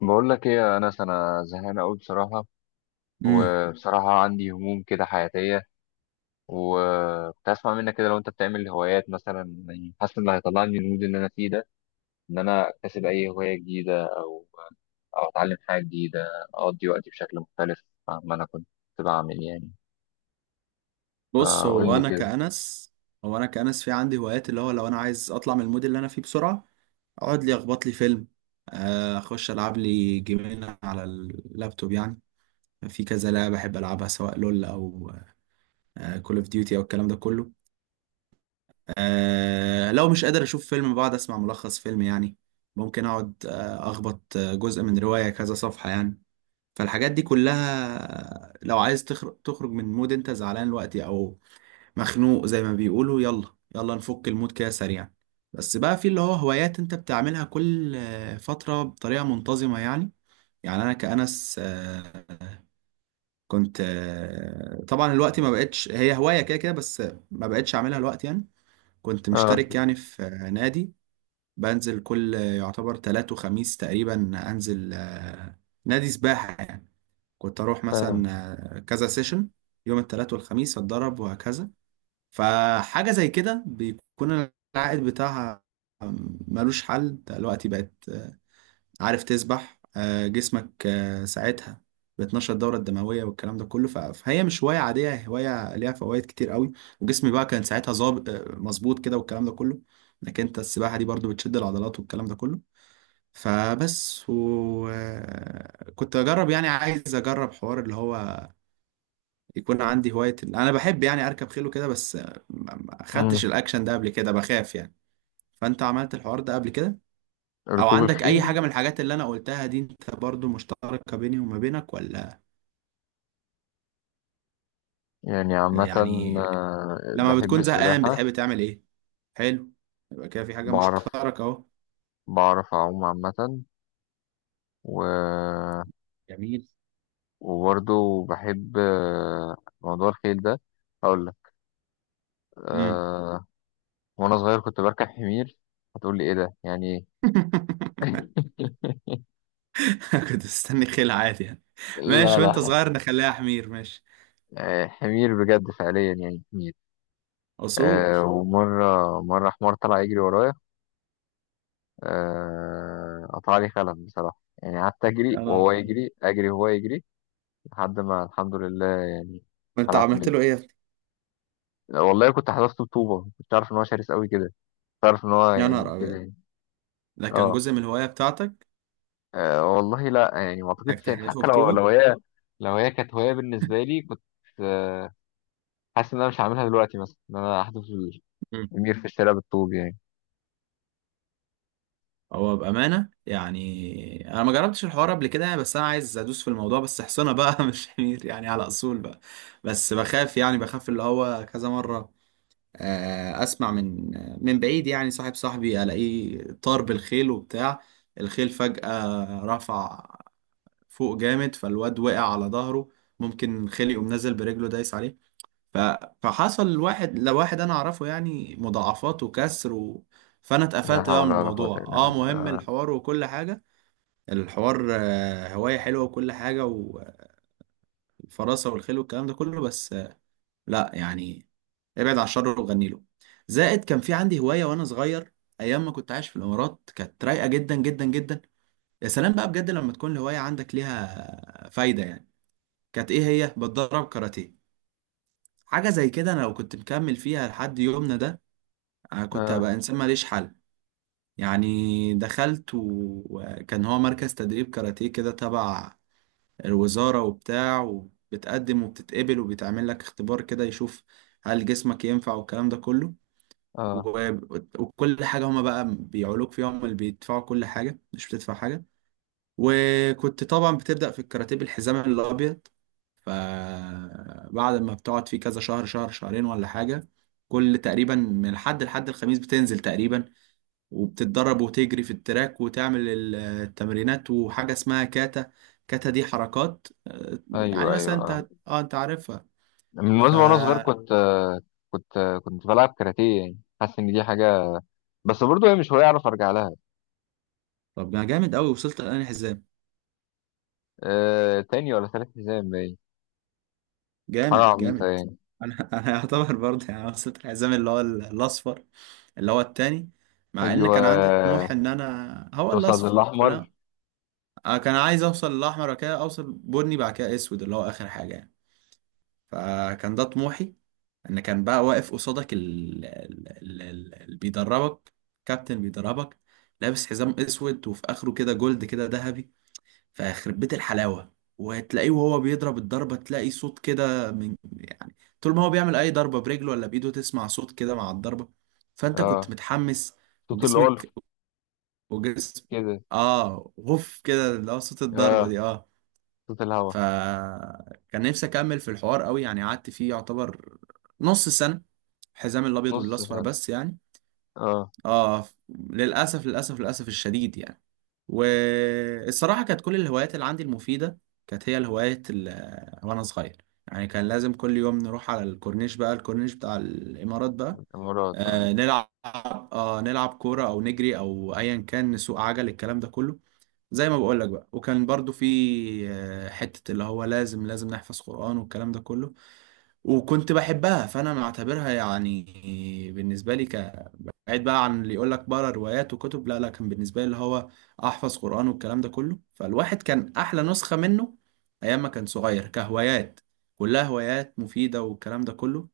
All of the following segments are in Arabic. بقول لك ايه يا انس؟ انا زهقان قوي بصراحه، امم وبصراحه عندي هموم كده حياتيه. وكنت اسمع منك كده، لو انت بتعمل هوايات مثلا، يعني حاسس ان اللي هيطلعني المود اللي انا فيه ده، ان انا اكتسب اي هوايه جديده، او اتعلم حاجه جديده، اقضي وقتي بشكل مختلف عما انا كنت بعمل يعني. بص. فقول هو لي انا كده. كأنس هو انا كأنس في عندي هوايات اللي هو لو انا عايز اطلع من المود اللي انا فيه بسرعة اقعد لي اخبط لي فيلم، اخش العب لي جيمين على اللابتوب يعني. في كذا لعبة بحب العبها سواء لول او كول اوف ديوتي او الكلام ده كله. لو مش قادر اشوف فيلم بقعد اسمع ملخص فيلم يعني. ممكن اقعد اخبط جزء من رواية كذا صفحة يعني. فالحاجات دي كلها لو عايز تخرج من مود انت زعلان دلوقتي او مخنوق زي ما بيقولوا، يلا يلا نفك المود كده سريعا. بس بقى في اللي هو هوايات انت بتعملها كل فترة بطريقة منتظمة يعني. يعني انا كأنس كنت طبعا الوقت ما بقتش هي هواية كده كده بس. ما بقتش اعملها الوقت يعني. كنت اه. مشترك يعني في نادي. بنزل كل يعتبر تلات وخميس تقريبا. انزل نادي سباحة يعني. كنت اروح فاهم. مثلا كذا سيشن، يوم التلات والخميس اتدرب وهكذا. فحاجة زي كده بيكون العائد بتاعها ملوش حل. انت دلوقتي بقت عارف تسبح، جسمك ساعتها بتنشط الدورة الدموية والكلام ده كله. فهي مش هواية عادية، هي هواية ليها فوائد كتير قوي. وجسمي بقى كان ساعتها ظابط مظبوط كده والكلام ده كله. لكن انت السباحة دي برضو بتشد العضلات والكلام ده كله. فبس، وكنت اجرب يعني عايز اجرب حوار اللي هو يكون عندي هواية. أنا بحب يعني أركب خيل وكده، بس ما خدتش أمم. الأكشن ده قبل كده، بخاف يعني. فأنت عملت الحوار ده قبل كده؟ أو ركوب عندك أي الخيل. حاجة من الحاجات اللي أنا قلتها دي أنت برضو مشتركة بيني وما بينك ولا يعني عامه، يعني؟ لما بحب بتكون زهقان السباحه. بتحب تعمل إيه؟ حلو. يبقى كده في حاجة بعرف مشتركة أهو. بعرف اعوم عامه. و جميل. وبرضه بحب موضوع الخيل ده. هقول لك. امم. أه وانا صغير كنت بركب حمير. هتقول لي ايه ده؟ يعني ايه؟ كنت مستني خيل عادي يعني. لا ماشي، وأنت لا. صغير نخليها حمير، ماشي. حمير بجد، فعليا يعني حمير. أصول. ومرة، حمار طلع يجري ورايا. قطع لي خلف بصراحة. يعني قعدت أجري يا نهار وهو أبيض. يجري، أجري وهو يجري، لحد ما الحمد لله يعني. أنت خلعت عملت منه. له إيه يا ابني؟ والله كنت حذفته بطوبة، كنت عارف إن هو شرس أوي كده، كنت عارف إن هو يا يعني نهار كده أبيض. يعني. ده كان اه. جزء من الهواية بتاعتك؟ أه، والله لا، يعني ما انك اعتقدش يعني. تحذفه حتى لو بطوبه. لو هي لو هي كانت هوايه بالنسبه لي، كنت أه، حاسس ان انا مش هعملها دلوقتي، مثلا ان انا احذف مم. المير في الشارع بالطوب يعني. هو بامانه يعني انا ما جربتش الحوار قبل كده يعني، بس انا عايز ادوس في الموضوع، بس حصانه بقى مش حمير يعني، على اصول بقى. بس بخاف يعني، بخاف اللي هو كذا مره اسمع من بعيد يعني صاحب صاحبي الاقيه طار بالخيل وبتاع. الخيل فجاه رفع فوق جامد، فالواد وقع على ظهره. ممكن خيل يقوم نازل برجله دايس عليه. ف... فحصل لواحد انا اعرفه يعني مضاعفات وكسر و. فانا لا اتقفلت بقى حول من ولا قوه الموضوع. الا اه، بالله. مهم، اه. الحوار وكل حاجة. الحوار هواية حلوة وكل حاجة، والفراسة والخيل والكلام ده كله، بس لا يعني، ابعد عن الشر وغني له. زائد كان في عندي هواية وانا صغير، ايام ما كنت عايش في الامارات كانت رايقة جدا جدا جدا. يا سلام بقى بجد لما تكون الهواية عندك ليها فايدة يعني. كانت ايه هي؟ بتدرب كاراتيه. حاجة زي كده انا لو كنت مكمل فيها لحد يومنا ده أنا كنت اه. هبقى إنسان ماليش حل. يعني دخلت وكان هو مركز تدريب كاراتيه كده تبع الوزارة وبتاع، وبتقدم وبتتقبل وبيتعمل لك اختبار كده يشوف هل جسمك ينفع والكلام ده كله. اه. و- وكل حاجة هما بقى بيعولوك فيها، هما اللي بيدفعوا كل حاجة، مش بتدفع حاجة. وكنت طبعا بتبدأ في الكاراتيه بالحزام الأبيض. فبعد ما بتقعد فيه كذا شهر، شهر شهرين ولا حاجة، كل تقريبا من الحد لحد الخميس بتنزل تقريبا، وبتتدرب وتجري في التراك وتعمل التمرينات، وحاجة اسمها كاتا. كاتا دي حركات يعني ايوه ايوه، مثلا، اه. انت عارفها. من ف وأنا صغير كنت بلعب كاراتيه، يعني حاسس ان دي حاجه، بس برضه هي مش هوايه اعرف ارجع لها. طب ما جامد قوي، وصلت لأنهي حزام؟ أه. تاني ولا تالت حزام باين. حاجه جامد عبيطه جامد. يعني. انا انا يعتبر برضه يعني وصلت الحزام اللي هو الاصفر، اللي هو التاني. مع ان ايوه. كان عندي طموح ان انا هو توصل الاصفر للاحمر. كلها. انا كان عايز اوصل الاحمر، وبعد كده اوصل بني، بعد كده اسود اللي هو اخر حاجة يعني. فكان ده طموحي. ان كان بقى واقف قصادك اللي بيدربك، كابتن بيدربك، لابس حزام اسود وفي اخره كده جولد كده، ذهبي. فيخرب بيت الحلاوه، وتلاقيه وهو بيضرب الضربه تلاقي صوت كده من يعني، طول ما هو بيعمل اي ضربه برجله ولا بايده تسمع صوت كده مع الضربه. فانت كنت اه. متحمس صوت اللي هو وجسمك وجسم. كده. اه، غف كده اللي هو صوت اه، الضربه دي، اه. صوت الهوا. فكان نفسي اكمل في الحوار قوي يعني، قعدت فيه يعتبر نص سنة، حزام الابيض نص والاصفر سنة. بس يعني. اه. اه، للاسف للاسف للاسف الشديد يعني. والصراحة كانت كل الهوايات اللي عندي المفيدة كانت هي الهوايات اللي وأنا صغير يعني. كان لازم كل يوم نروح على الكورنيش بقى، الكورنيش بتاع الإمارات بقى، الإمارات، اه. آه نلعب نلعب كورة، أو نجري، أو أيا كان، نسوق عجل، الكلام ده كله، زي ما بقول لك بقى. وكان برضو في حتة اللي هو لازم نحفظ قرآن والكلام ده كله، وكنت بحبها. فأنا معتبرها يعني بالنسبة لي بعيد بقى عن اللي يقول لك بقرا روايات وكتب، لا لا، كان بالنسبة لي اللي هو أحفظ قرآن والكلام ده كله. فالواحد كان أحلى نسخة منه أيام ما كان صغير، كهوايات كلها هوايات مفيدة والكلام ده كله.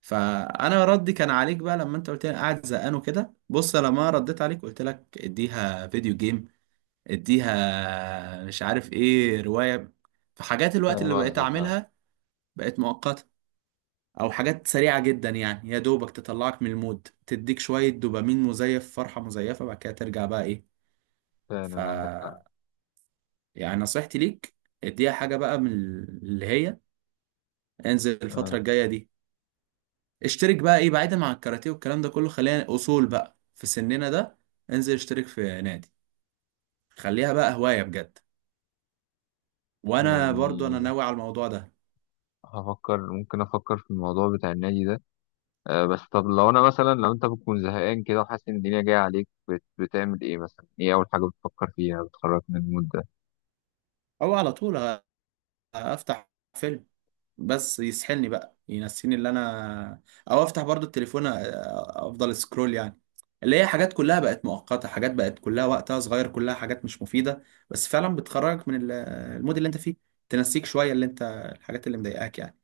فأنا ردي كان عليك بقى لما أنت قلت لي أنا قاعد زهقان وكده، بص لما رديت عليك قلت لك اديها فيديو جيم، اديها مش عارف ايه، رواية. فحاجات الوقت فاهم اللي بقيت قصدك، اه. اعملها بقت مؤقتة، او حاجات سريعة جدا يعني، يا دوبك تطلعك من المود، تديك شوية دوبامين مزيف، فرحة مزيفة، بعد كده ترجع بقى ايه. ف فعلا عندك حق. يعني نصيحتي ليك، اديها حاجة بقى من اللي هي، انزل الفترة اه، الجاية دي اشترك بقى ايه، بعيدا عن الكاراتيه والكلام ده كله، خلينا اصول بقى في سننا ده. انزل اشترك في نادي، خليها بقى هواية بجد. وانا برضو انا يعني ناوي على الموضوع ده. هفكر. ممكن أفكر في الموضوع بتاع النادي ده. آه، بس طب لو أنا مثلا، لو أنت بتكون زهقان كده وحاسس إن الدنيا جاية عليك، بتعمل إيه مثلا؟ إيه أول حاجة بتفكر فيها بتخرج من المود ده؟ او على طول افتح فيلم بس يسحلني بقى، ينسيني اللي انا، او افتح برضو التليفون، افضل سكرول يعني، اللي هي حاجات كلها بقت مؤقتة، حاجات بقت كلها وقتها صغير، كلها حاجات مش مفيدة، بس فعلا بتخرجك من المود اللي انت فيه، تنسيك شوية اللي انت، الحاجات اللي مضايقاك يعني.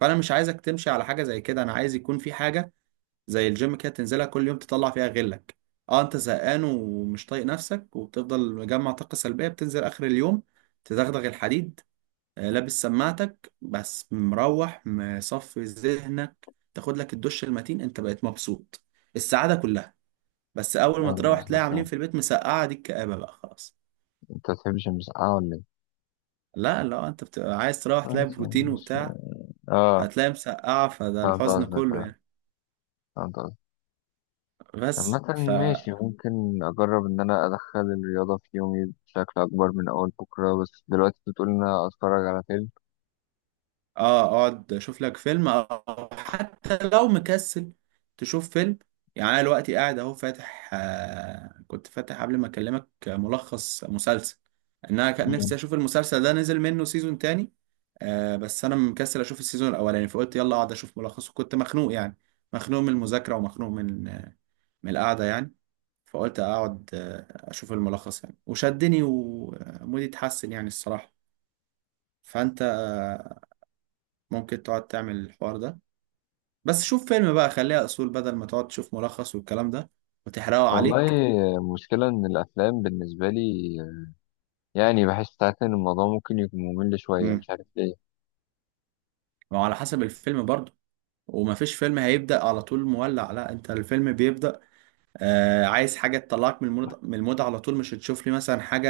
فانا مش عايزك تمشي على حاجة زي كده، انا عايز يكون في حاجة زي الجيم كده، تنزلها كل يوم تطلع فيها غلك. اه، انت زهقان ومش طايق نفسك وبتفضل مجمع طاقة سلبية، بتنزل اخر اليوم تدغدغ الحديد، لابس سماعتك، بس مروح مصفي ذهنك، تاخد لك الدش المتين، انت بقيت مبسوط، السعادة كلها. بس اول ما فاهم تروح تلاقي قصدك، عاملين اه. في البيت مسقعة، دي الكآبة بقى، خلاص. أنت ما بتحبش المسقعة ولا إيه؟ لا لا، انت بتبقى عايز تروح تلاقي ماشي، يعني بروتين مش. وبتاع، اه. فتلاقي مسقعة، فده فهمت الحزن قصدك، كله اه. يعني. فهمت. بس مثلا ف ماشي، ممكن أجرب إن أنا أدخل الرياضة في يومي بشكل أكبر من أول بكرة. بس دلوقتي أنت بتقول إن أنا أتفرج على فيلم. اه، اقعد اشوف لك فيلم، او حتى لو مكسل تشوف فيلم. يعني انا دلوقتي قاعد اهو فاتح آه كنت فاتح قبل ما اكلمك ملخص مسلسل، ان انا كان نفسي مم. اشوف المسلسل ده، نزل منه سيزون تاني. بس انا مكسل اشوف السيزون الاولاني، فقلت يلا اقعد اشوف ملخص، وكنت مخنوق يعني، مخنوق من المذاكرة، ومخنوق من القعدة يعني، فقلت اقعد آه اشوف الملخص يعني، وشدني ومودي اتحسن يعني الصراحة. فانت ممكن تقعد تعمل الحوار ده، بس شوف فيلم بقى، خليها اصول، بدل ما تقعد تشوف ملخص والكلام ده وتحرقه والله، عليك. المشكلة إن الأفلام بالنسبة لي، يعني بحس ساعات إن الموضوع ممكن يكون ممل شوية، امم مش عارف ليه. وعلى حسب الفيلم برضه. ومفيش فيلم هيبدأ على طول مولع، لا انت الفيلم بيبدأ عايز حاجة تطلعك من المود على طول. مش هتشوف لي مثلا حاجة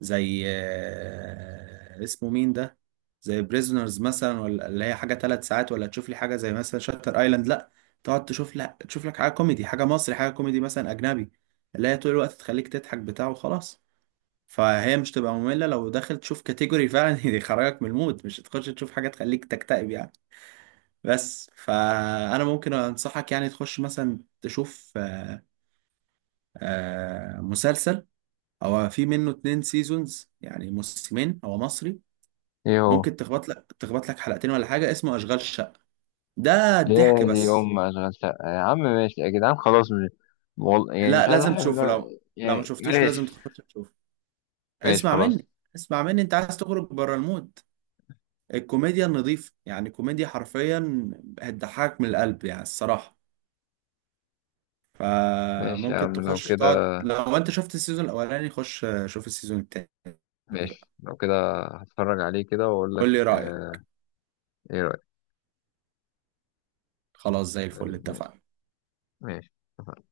زي اسمه مين ده، زي بريزونرز مثلا، ولا اللي هي حاجة 3 ساعات، ولا تشوف لي حاجة زي مثلا شاتر ايلاند، لا. تقعد تشوف لك حاجة كوميدي، حاجة مصري، حاجة كوميدي مثلا أجنبي، اللي هي طول الوقت تخليك تضحك بتاعه وخلاص. فهي مش تبقى مملة لو داخل تشوف كاتيجوري فعلا يخرجك من المود، مش تخش تشوف حاجة تخليك تكتئب يعني. بس فأنا ممكن أنصحك يعني تخش مثلا تشوف مسلسل، هو في منه 2 سيزونز يعني، موسمين، هو مصري، إيه هو؟ ممكن تخبط لك حلقتين ولا حاجة، اسمه أشغال شقة، ده يا الضحك دي بس. أم، أشغال شقة يا عم. ماشي يا جدعان، خلاص مش يعني لا مش عايز لازم أحب. تشوفه، لو ما يعني شوفتوش لازم ماشي. تخش تشوفه. ماشي اسمع خلاص. مني، اسمع مني، انت عايز تخرج بره المود، الكوميديا النظيفة يعني، كوميديا حرفيا هتضحكك من القلب يعني الصراحة. ماشي يا فممكن عم، لو تخش كده. تقعد، لو انت شفت السيزون الاولاني خش شوف السيزون التاني بقى، ماشي، لو كده هتفرج عليه كده وأقول لك قول لي رأيك، آه، إيه رأيك؟ خلاص زي الفل طيب، اتفقنا. ماشي، اتفقنا.